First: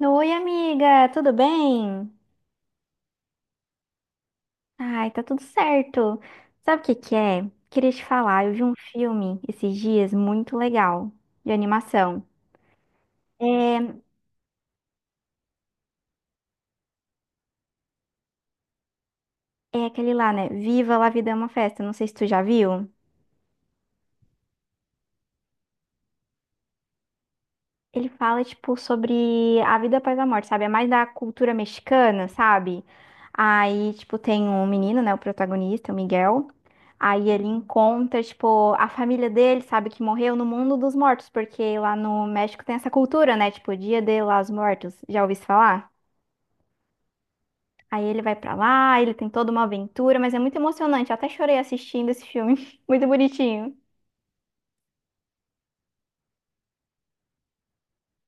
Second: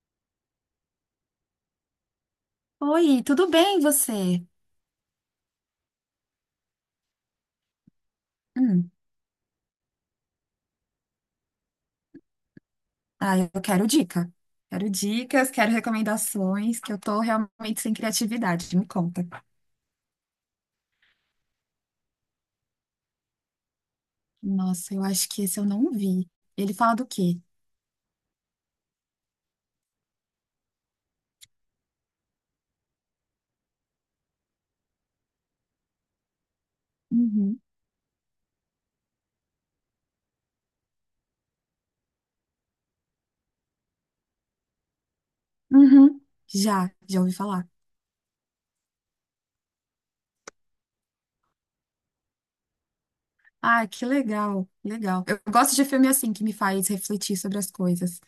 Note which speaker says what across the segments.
Speaker 1: Oi, amiga, tudo bem?
Speaker 2: Oi, tudo bem você?
Speaker 1: Ai, tá tudo certo. Sabe o que que é? Queria te falar, eu vi um
Speaker 2: Hum,
Speaker 1: filme esses dias muito legal, de animação.
Speaker 2: ah, eu
Speaker 1: É,
Speaker 2: quero dica. Quero dicas, quero recomendações, que eu tô realmente sem criatividade, me conta.
Speaker 1: é aquele lá, né? Viva La Vida é uma Festa, não sei se tu já viu.
Speaker 2: Nossa, eu acho que esse eu não vi. Ele fala do quê?
Speaker 1: Ele fala, tipo, sobre a vida após a morte, sabe? É mais da cultura mexicana, sabe? Aí, tipo, tem um menino, né? O protagonista, o Miguel. Aí ele
Speaker 2: Uhum.
Speaker 1: encontra, tipo, a família dele, sabe? Que morreu no mundo dos mortos, porque lá no México tem essa cultura, né? Tipo, Dia de los Muertos. Já ouvi isso falar?
Speaker 2: Uhum. Já ouvi falar.
Speaker 1: Aí ele vai pra lá, ele tem toda uma aventura, mas é muito emocionante. Eu até chorei assistindo esse filme. Muito bonitinho.
Speaker 2: Ah, que legal, legal. Eu gosto de filme assim, que me faz refletir sobre as coisas.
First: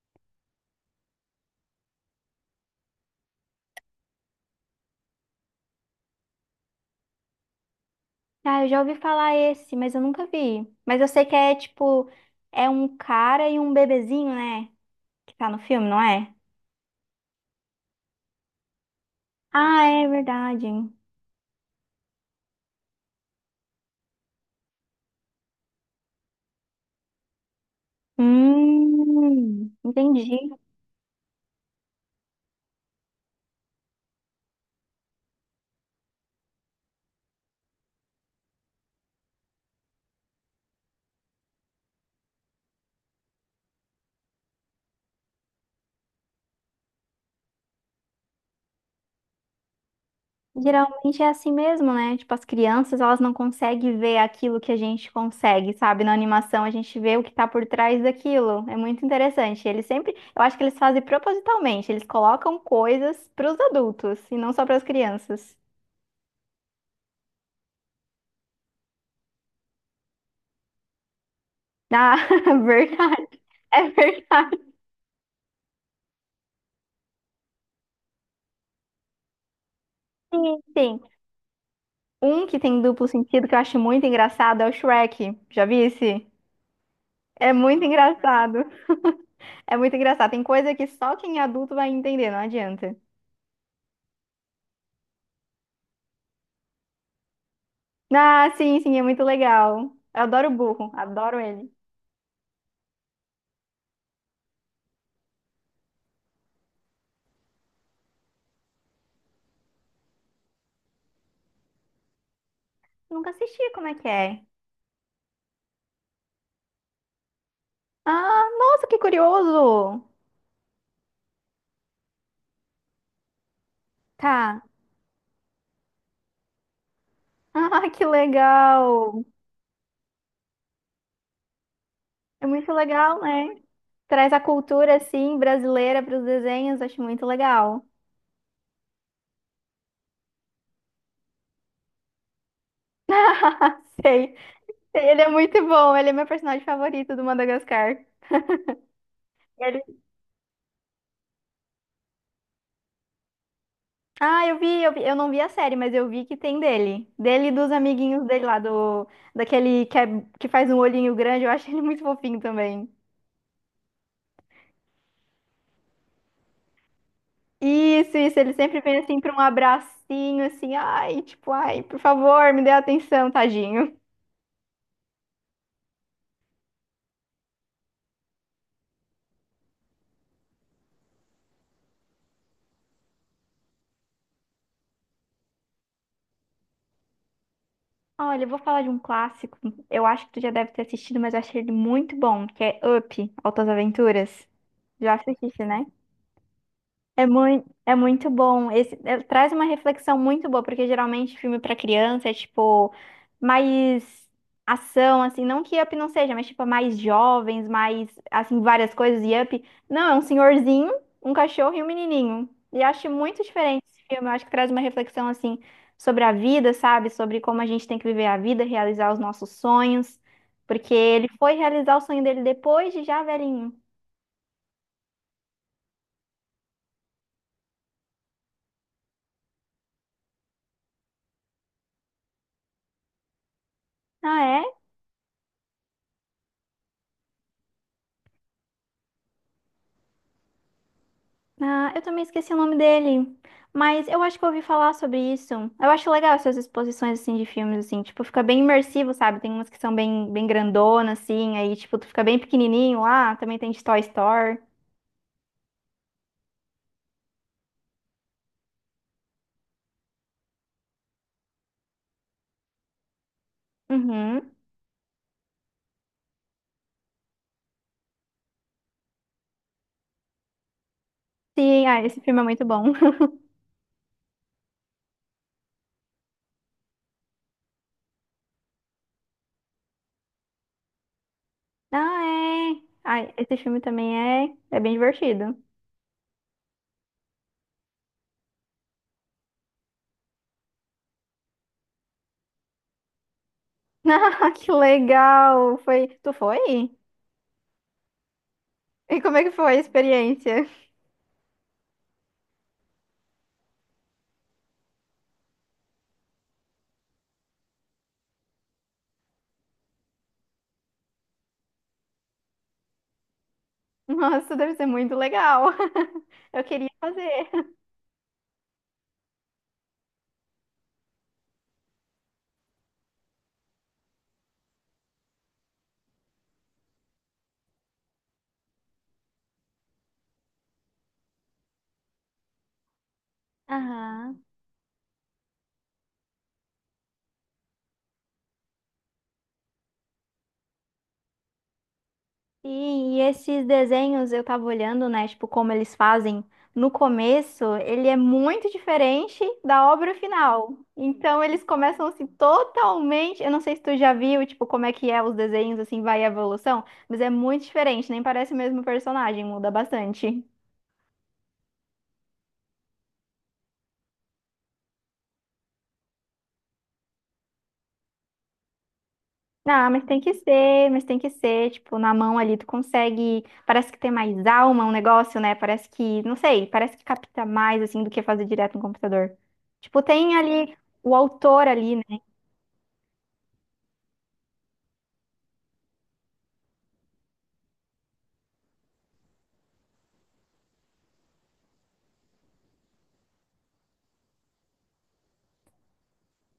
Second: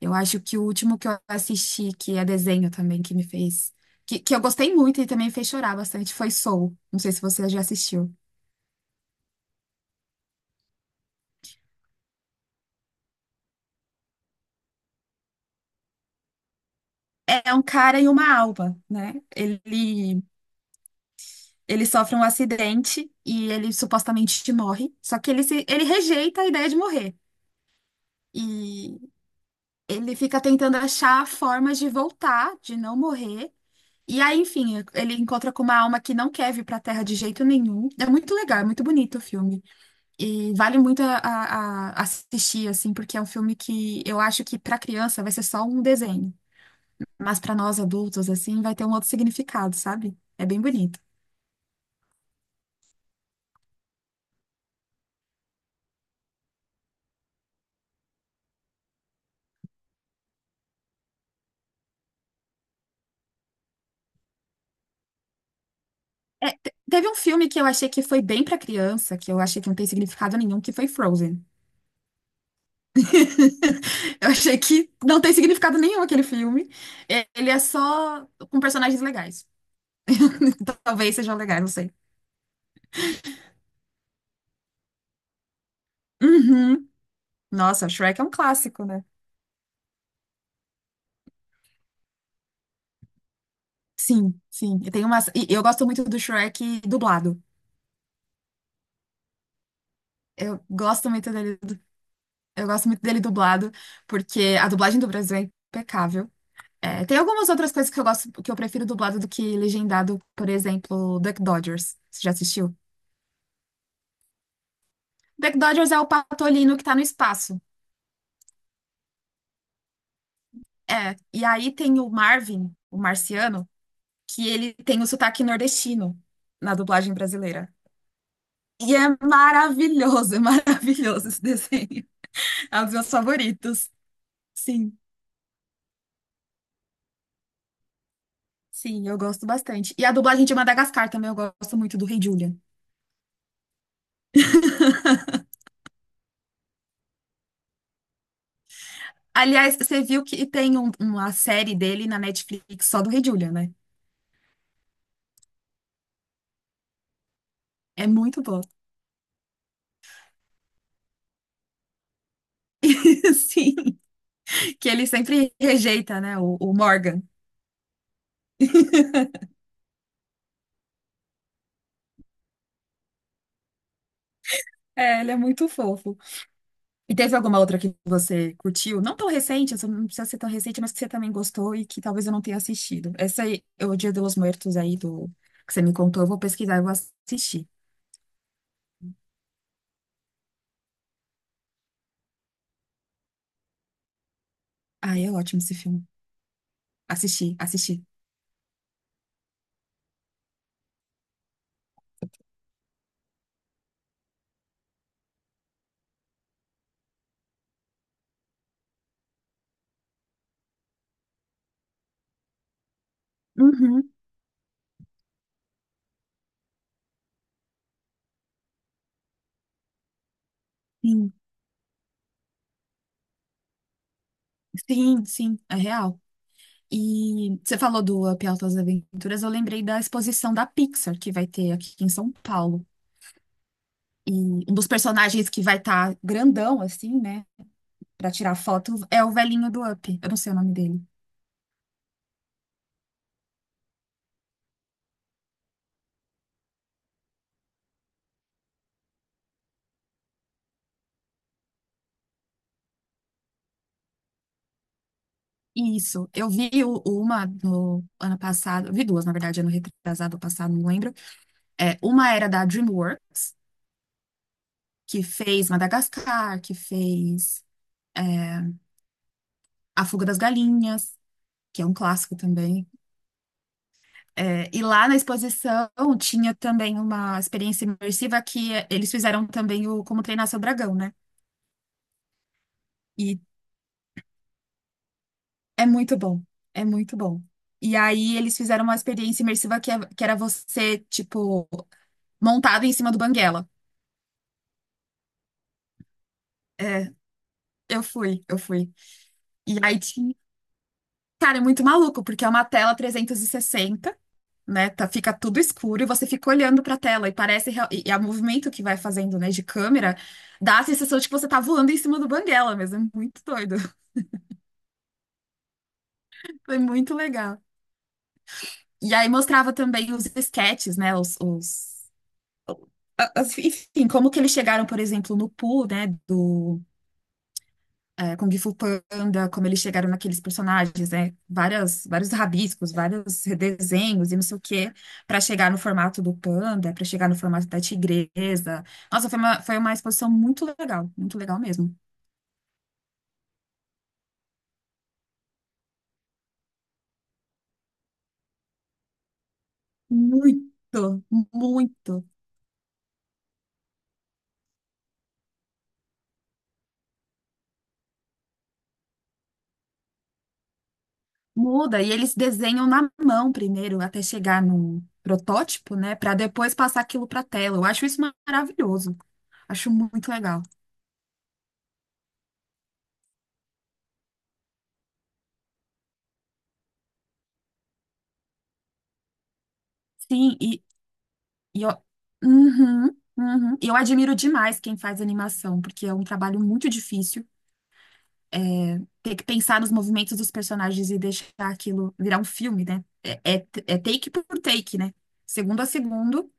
Speaker 2: Eu acho que o último que eu assisti, que é desenho também, que me fez. Que eu gostei muito e também fez chorar bastante, foi Soul. Não sei se você já assistiu.
Speaker 1: Ah, eu já ouvi falar esse, mas eu nunca vi. Mas eu sei que é tipo, é um cara e um bebezinho, né? Que tá no filme, não é?
Speaker 2: É um cara e uma alma, né?
Speaker 1: Ah, é
Speaker 2: Ele,
Speaker 1: verdade.
Speaker 2: ele sofre um acidente e ele supostamente morre, só que ele, se, ele rejeita a ideia de morrer. E ele fica
Speaker 1: Entendi.
Speaker 2: tentando achar formas de voltar, de não morrer. E aí, enfim, ele encontra com uma alma que não quer vir pra Terra de jeito nenhum. É muito legal, é muito bonito o filme. E vale muito a assistir, assim, porque é um filme que eu acho que pra criança vai ser só um desenho. Mas pra nós adultos, assim, vai ter um outro significado, sabe? É bem bonito.
Speaker 1: Geralmente é assim mesmo, né? Tipo, as crianças, elas não conseguem ver aquilo que a gente consegue, sabe? Na animação, a gente vê o que tá por trás daquilo. É muito interessante. Eles sempre, eu acho que eles fazem propositalmente, eles colocam coisas pros adultos e não só pras crianças.
Speaker 2: É, teve um filme que eu achei que foi bem pra criança, que eu achei que não tem significado nenhum, que foi Frozen.
Speaker 1: Ah, verdade. É
Speaker 2: Eu achei
Speaker 1: verdade.
Speaker 2: que não tem significado nenhum aquele filme. É, ele é só com personagens legais.
Speaker 1: Sim, sim.
Speaker 2: Talvez sejam legais, não sei.
Speaker 1: Um que tem duplo sentido que eu acho muito engraçado é o Shrek. Já vi esse.
Speaker 2: Uhum.
Speaker 1: É muito
Speaker 2: Nossa, Shrek é um
Speaker 1: engraçado.
Speaker 2: clássico, né?
Speaker 1: É muito engraçado. Tem coisa que só quem é adulto vai entender, não adianta.
Speaker 2: Sim, sim. E tem umas, e eu gosto muito do Shrek dublado.
Speaker 1: Ah, sim, sim, é muito legal. Eu adoro o
Speaker 2: Eu
Speaker 1: burro,
Speaker 2: gosto muito
Speaker 1: adoro
Speaker 2: dele,
Speaker 1: ele.
Speaker 2: eu gosto muito dele dublado, porque a dublagem do Brasil é impecável. É, tem algumas outras coisas que eu gosto, que eu prefiro dublado do que legendado, por exemplo, Duck Dodgers. Você já assistiu?
Speaker 1: Nunca assisti, como é que é?
Speaker 2: Duck Dodgers é o patolino que tá no espaço.
Speaker 1: Ah, nossa, que curioso!
Speaker 2: É, e aí tem o Marvin, o marciano, que
Speaker 1: Tá.
Speaker 2: ele tem o sotaque nordestino na dublagem brasileira.
Speaker 1: Ah, que
Speaker 2: E é
Speaker 1: legal!
Speaker 2: maravilhoso, é maravilhoso esse desenho.
Speaker 1: É muito
Speaker 2: É um dos meus
Speaker 1: legal, né?
Speaker 2: favoritos.
Speaker 1: Traz a
Speaker 2: Sim,
Speaker 1: cultura, assim, brasileira para os desenhos, acho muito legal.
Speaker 2: sim, eu gosto bastante. E a dublagem de Madagascar também, eu gosto muito do Rei Julian.
Speaker 1: Sei. Ele é muito bom, ele é meu personagem favorito do Madagascar.
Speaker 2: Aliás,
Speaker 1: Ele-
Speaker 2: você viu que tem uma série dele na Netflix só do Rei Julian, né?
Speaker 1: Ah, eu vi, eu não vi a série, mas eu vi que tem dele. Dele e dos
Speaker 2: É
Speaker 1: amiguinhos
Speaker 2: muito
Speaker 1: dele lá,
Speaker 2: bom.
Speaker 1: do, daquele que, que faz um olhinho grande, eu acho ele muito fofinho também.
Speaker 2: Sim. Que ele sempre rejeita, né? O Morgan.
Speaker 1: Isso, ele sempre vem assim pra um abracinho, assim, ai, tipo, ai, por favor, me dê atenção, tadinho.
Speaker 2: É, ele é muito fofo. E teve alguma outra que você curtiu? Não tão recente, essa não precisa ser tão recente, mas que você também gostou e que talvez eu não tenha assistido. Essa aí, o Dia dos Mortos aí do que você me contou, eu vou pesquisar e vou assistir.
Speaker 1: Olha, eu vou falar de um clássico, eu acho que tu já deve ter assistido, mas eu achei ele muito bom, que é Up, Altas Aventuras. Já
Speaker 2: Ah, é ótimo
Speaker 1: assististe,
Speaker 2: esse
Speaker 1: né?
Speaker 2: filme. Assisti,
Speaker 1: É
Speaker 2: assisti.
Speaker 1: muito bom. Esse, é, traz uma reflexão muito boa, porque geralmente filme para criança é tipo mais ação, assim, não que Up não seja, mas tipo é mais jovens, mais assim várias coisas e Up, não, é um senhorzinho, um cachorro e um menininho. E acho muito diferente esse
Speaker 2: Uhum.
Speaker 1: filme. Eu acho que traz uma reflexão assim sobre a vida, sabe? Sobre como a gente tem que viver a vida, realizar os nossos sonhos, porque ele
Speaker 2: Sim,
Speaker 1: foi realizar o sonho dele depois de já velhinho.
Speaker 2: sim, sim, é real. E você falou do Up Altas Aventuras, eu lembrei da exposição da Pixar que vai ter aqui em São Paulo. E
Speaker 1: Ah,
Speaker 2: um
Speaker 1: é?
Speaker 2: dos personagens que vai estar grandão, assim, né? Pra tirar foto é o velhinho do Up. Eu não sei o nome dele.
Speaker 1: Ah, eu também esqueci o nome dele. Mas eu acho que eu ouvi falar sobre isso. Eu acho legal essas exposições, assim, de filmes, assim. Tipo, fica bem imersivo, sabe? Tem umas que são bem, bem grandonas, assim. Aí, tipo, tu fica bem pequenininho lá. Também tem de Toy Story.
Speaker 2: Isso. Eu vi uma no ano passado. Eu vi duas, na verdade, ano retrasado ou passado, não lembro. É, uma era da DreamWorks,
Speaker 1: Uhum.
Speaker 2: que fez Madagascar, que fez A Fuga das Galinhas, que
Speaker 1: Sim,
Speaker 2: é um
Speaker 1: ah, esse
Speaker 2: clássico
Speaker 1: filme é muito
Speaker 2: também.
Speaker 1: bom.
Speaker 2: É, e lá na exposição tinha também uma experiência imersiva que eles fizeram também o Como Treinar Seu Dragão, né?
Speaker 1: Ah, é. Ai,
Speaker 2: E
Speaker 1: esse filme também é, é bem divertido.
Speaker 2: É muito bom, é muito bom. E aí eles fizeram uma experiência imersiva que era você, tipo, montado em cima do Banguela.
Speaker 1: Ah, que legal! Foi... Tu foi?
Speaker 2: É, eu fui, eu fui.
Speaker 1: E como é que foi
Speaker 2: E
Speaker 1: a
Speaker 2: aí tinha.
Speaker 1: experiência?
Speaker 2: Cara, é muito maluco, porque é uma tela 360, né? Tá, fica tudo escuro e você fica olhando pra tela e e é o movimento que vai fazendo, né, de câmera, dá a sensação de que você tá voando em cima do Banguela mesmo. É muito doido.
Speaker 1: Nossa, deve ser muito legal. Eu
Speaker 2: Foi
Speaker 1: queria
Speaker 2: muito
Speaker 1: fazer.
Speaker 2: legal. E aí mostrava também os esquetes, né? Enfim, como que eles chegaram, por exemplo, no Pooh, né, do Kung Fu Panda, como eles chegaram naqueles personagens, né, vários rabiscos, vários redesenhos e
Speaker 1: Aham.
Speaker 2: não sei o quê, para chegar no formato do panda, para chegar no formato da tigresa. Nossa, foi uma exposição muito legal mesmo.
Speaker 1: Sim, e esses desenhos eu tava olhando, né, tipo, como eles fazem no começo, ele é muito diferente da obra final.
Speaker 2: Muito,
Speaker 1: Então eles começam
Speaker 2: muito.
Speaker 1: assim totalmente, eu não sei se tu já viu, tipo, como é que é os desenhos assim, vai a evolução, mas é muito diferente, nem parece o mesmo personagem, muda bastante.
Speaker 2: Muda, e eles desenham na mão primeiro, até chegar no protótipo, né, para depois passar aquilo para tela. Eu acho isso maravilhoso, acho
Speaker 1: Não,
Speaker 2: muito legal.
Speaker 1: mas tem que ser, tipo, na mão ali tu consegue, parece que tem mais alma um negócio, né? Parece que, não sei, parece que capta mais assim do que fazer direto no computador. Tipo, tem
Speaker 2: Sim,
Speaker 1: ali
Speaker 2: e,
Speaker 1: o autor
Speaker 2: E eu,
Speaker 1: ali.
Speaker 2: uhum, uhum. E eu admiro demais quem faz animação, porque é um trabalho muito difícil. Ter que pensar nos movimentos dos personagens e deixar aquilo virar um filme, né? É take por take, né? Segundo a segundo,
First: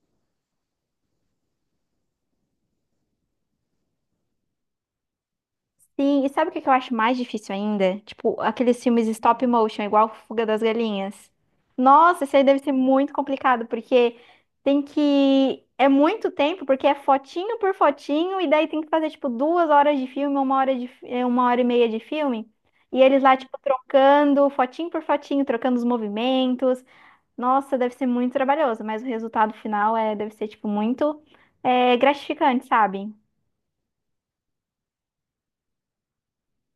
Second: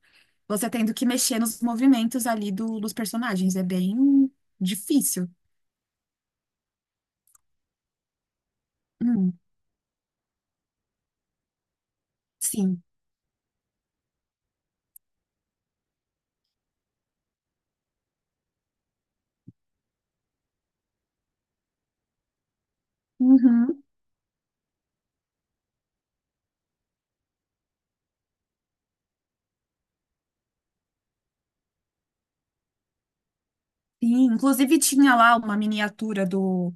Speaker 2: você tendo que mexer nos movimentos ali dos personagens. É bem difícil.
Speaker 1: Sim, e sabe o que que eu acho mais difícil ainda? Tipo, aqueles filmes
Speaker 2: Hum,
Speaker 1: stop motion, igual Fuga das Galinhas. Nossa, isso aí deve ser
Speaker 2: sim.
Speaker 1: muito complicado, porque tem que. É muito tempo, porque é fotinho por fotinho, e daí tem que fazer, tipo, duas horas de filme, uma hora de uma hora e meia de filme. E eles lá, tipo,
Speaker 2: Uhum.
Speaker 1: trocando fotinho por fotinho, trocando os movimentos. Nossa, deve ser muito trabalhoso, mas o resultado final é... deve ser, tipo, muito gratificante, sabe?
Speaker 2: Sim. Inclusive, tinha lá uma miniatura do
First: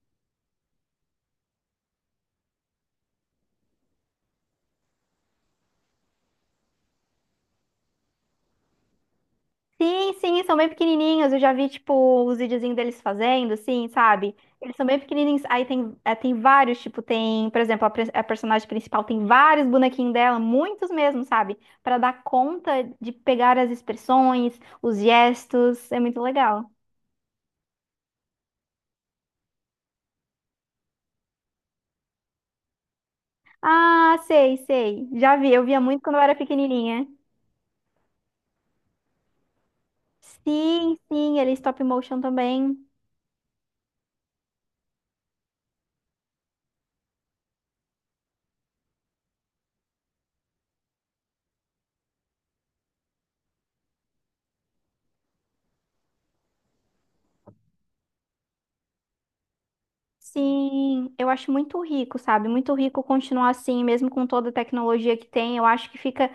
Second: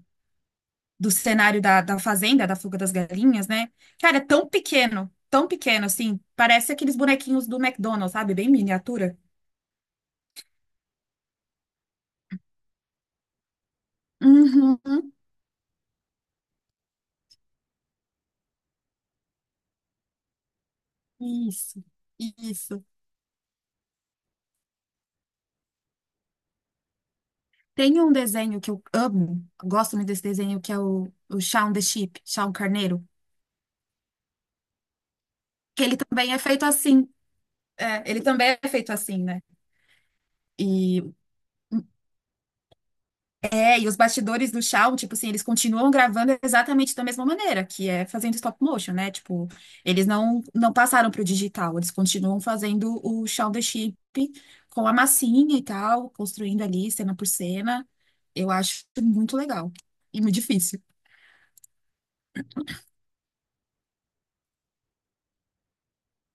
Speaker 2: do cenário da fazenda, da fuga das galinhas, né? Cara, é tão pequeno, assim. Parece aqueles bonequinhos do McDonald's, sabe? Bem miniatura.
Speaker 1: Sim, sim, são bem pequenininhos. Eu já vi, tipo, os videozinhos deles fazendo, assim, sabe? Eles são bem
Speaker 2: Uhum,
Speaker 1: pequenininhos. Aí tem, é, tem vários, tipo, tem, por exemplo, a personagem principal tem vários bonequinhos dela, muitos mesmo, sabe?
Speaker 2: isso,
Speaker 1: Pra dar conta
Speaker 2: isso.
Speaker 1: de pegar as expressões, os gestos. É muito legal.
Speaker 2: Tem um desenho que eu amo, gosto muito desse desenho, que é o Shaun the Sheep, Shaun Carneiro,
Speaker 1: Ah, sei, sei. Já vi, eu via
Speaker 2: que ele
Speaker 1: muito quando eu
Speaker 2: também
Speaker 1: era
Speaker 2: é feito
Speaker 1: pequenininha.
Speaker 2: assim. É, ele também é feito assim, né?
Speaker 1: Sim,
Speaker 2: E
Speaker 1: sim, ele é stop motion também.
Speaker 2: e os bastidores do Shaw, tipo assim, eles continuam gravando exatamente da mesma maneira, que é fazendo stop motion, né? Tipo, eles não passaram pro digital, eles continuam fazendo o Shaun the Sheep com a massinha e tal, construindo ali cena por cena. Eu acho muito legal e muito difícil.
Speaker 1: Sim, eu acho muito rico, sabe? Muito rico continuar assim, mesmo com toda a tecnologia que tem. Eu acho que fica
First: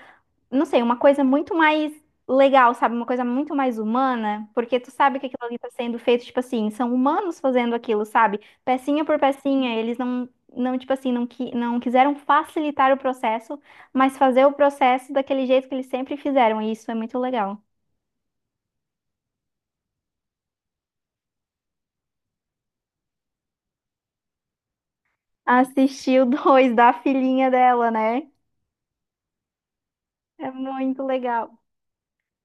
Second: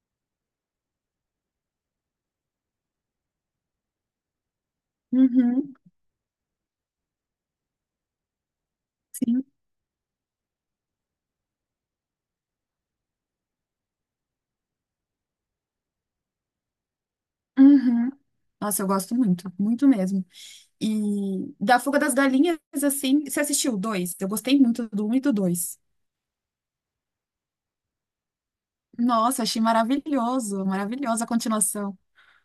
Speaker 1: não sei, uma coisa muito mais legal, sabe? Uma coisa muito mais humana, porque tu sabe que aquilo ali tá
Speaker 2: Uhum,
Speaker 1: sendo feito, tipo assim, são humanos fazendo aquilo, sabe? Pecinha por
Speaker 2: sim.
Speaker 1: pecinha, eles não, não tipo assim, não quiseram facilitar o processo, mas fazer o processo daquele jeito que eles sempre fizeram, e isso é muito legal.
Speaker 2: Uhum. Nossa, eu gosto muito, muito mesmo. E da Fuga das Galinhas, assim, você assistiu o dois? Eu gostei muito do um e do dois.
Speaker 1: Assistir o dois da filhinha dela, né?
Speaker 2: Nossa, achei
Speaker 1: É
Speaker 2: maravilhoso,
Speaker 1: muito
Speaker 2: maravilhosa a
Speaker 1: legal.
Speaker 2: continuação.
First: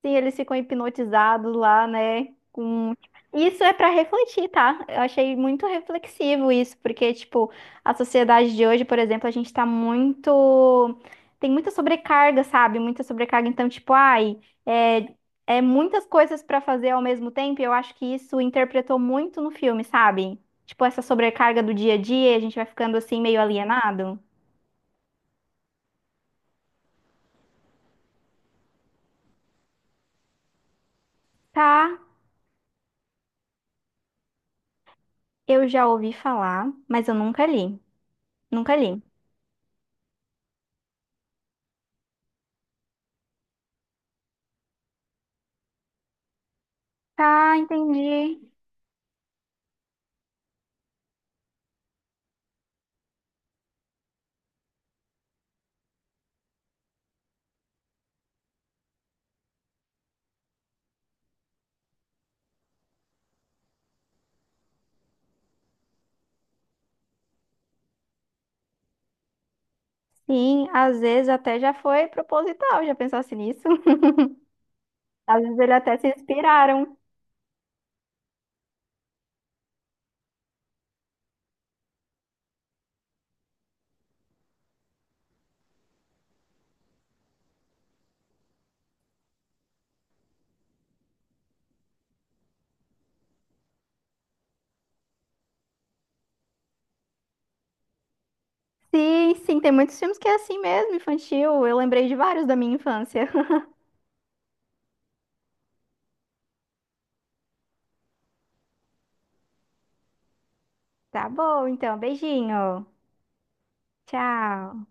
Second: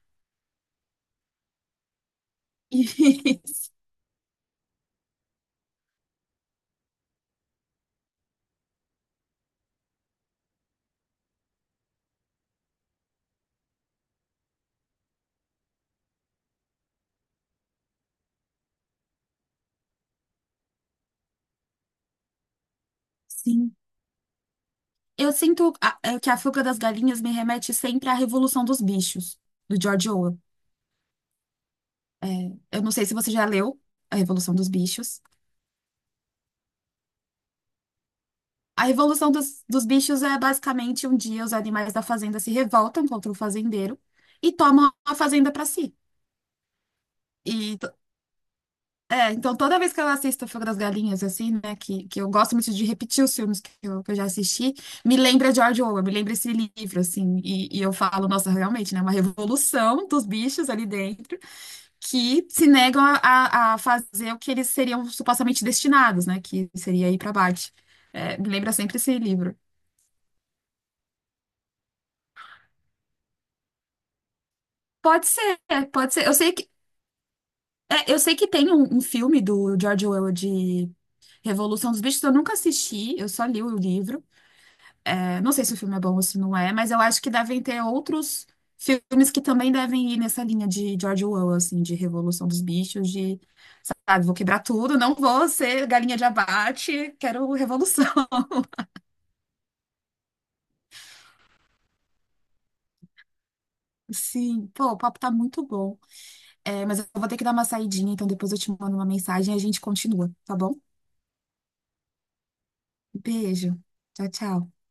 Speaker 1: Sim, eles ficam hipnotizados lá, né? Com... Isso é para refletir, tá? Eu achei muito reflexivo isso, porque, tipo, a sociedade de hoje, por exemplo, a gente tá muito. Tem muita sobrecarga, sabe? Muita sobrecarga. Então, tipo, ai, é, é muitas coisas para fazer ao mesmo tempo, e eu acho que isso interpretou muito no filme, sabe? Tipo, essa sobrecarga do dia a dia, e a gente vai ficando assim meio
Speaker 2: Sim.
Speaker 1: alienado.
Speaker 2: Eu sinto que a fuga das galinhas me remete sempre à Revolução dos Bichos, do George Orwell.
Speaker 1: Tá,
Speaker 2: Eu não sei se você já leu A Revolução dos Bichos.
Speaker 1: eu já ouvi falar, mas eu nunca li. Nunca
Speaker 2: A
Speaker 1: li.
Speaker 2: Revolução dos Bichos é basicamente um dia os animais da fazenda se revoltam contra o fazendeiro e tomam a fazenda para si.
Speaker 1: Tá,
Speaker 2: E
Speaker 1: entendi.
Speaker 2: Então toda vez que eu assisto Fogo das Galinhas, assim, né, que eu gosto muito de repetir os filmes que eu já assisti, me lembra George Orwell, me lembra esse livro, assim, e eu falo, nossa, realmente, né, uma revolução dos bichos ali dentro que se negam a fazer o que eles seriam supostamente destinados, né, que seria ir para Marte. É, me lembra sempre esse livro.
Speaker 1: Sim, às vezes até já foi proposital, já pensasse nisso.
Speaker 2: Pode
Speaker 1: Às vezes
Speaker 2: ser,
Speaker 1: eles até se
Speaker 2: pode ser. Eu sei que,
Speaker 1: inspiraram.
Speaker 2: é, eu sei que tem um filme do George Orwell de Revolução dos Bichos, eu nunca assisti, eu só li o livro. É, não sei se o filme é bom ou se não é, mas eu acho que devem ter outros filmes que também devem ir nessa linha de George Orwell, assim, de Revolução dos Bichos, de, sabe, vou quebrar tudo, não vou ser galinha de abate, quero revolução.
Speaker 1: Sim, sim, tem muitos filmes que é assim mesmo, infantil. Eu lembrei de vários da minha infância.
Speaker 2: Sim, pô, o papo tá muito bom. É, mas eu vou ter que dar uma saidinha, então depois eu te mando uma mensagem e a gente continua, tá bom?
Speaker 1: Tá bom, então, beijinho.
Speaker 2: Um beijo. Tchau, tchau.
Speaker 1: Tchau.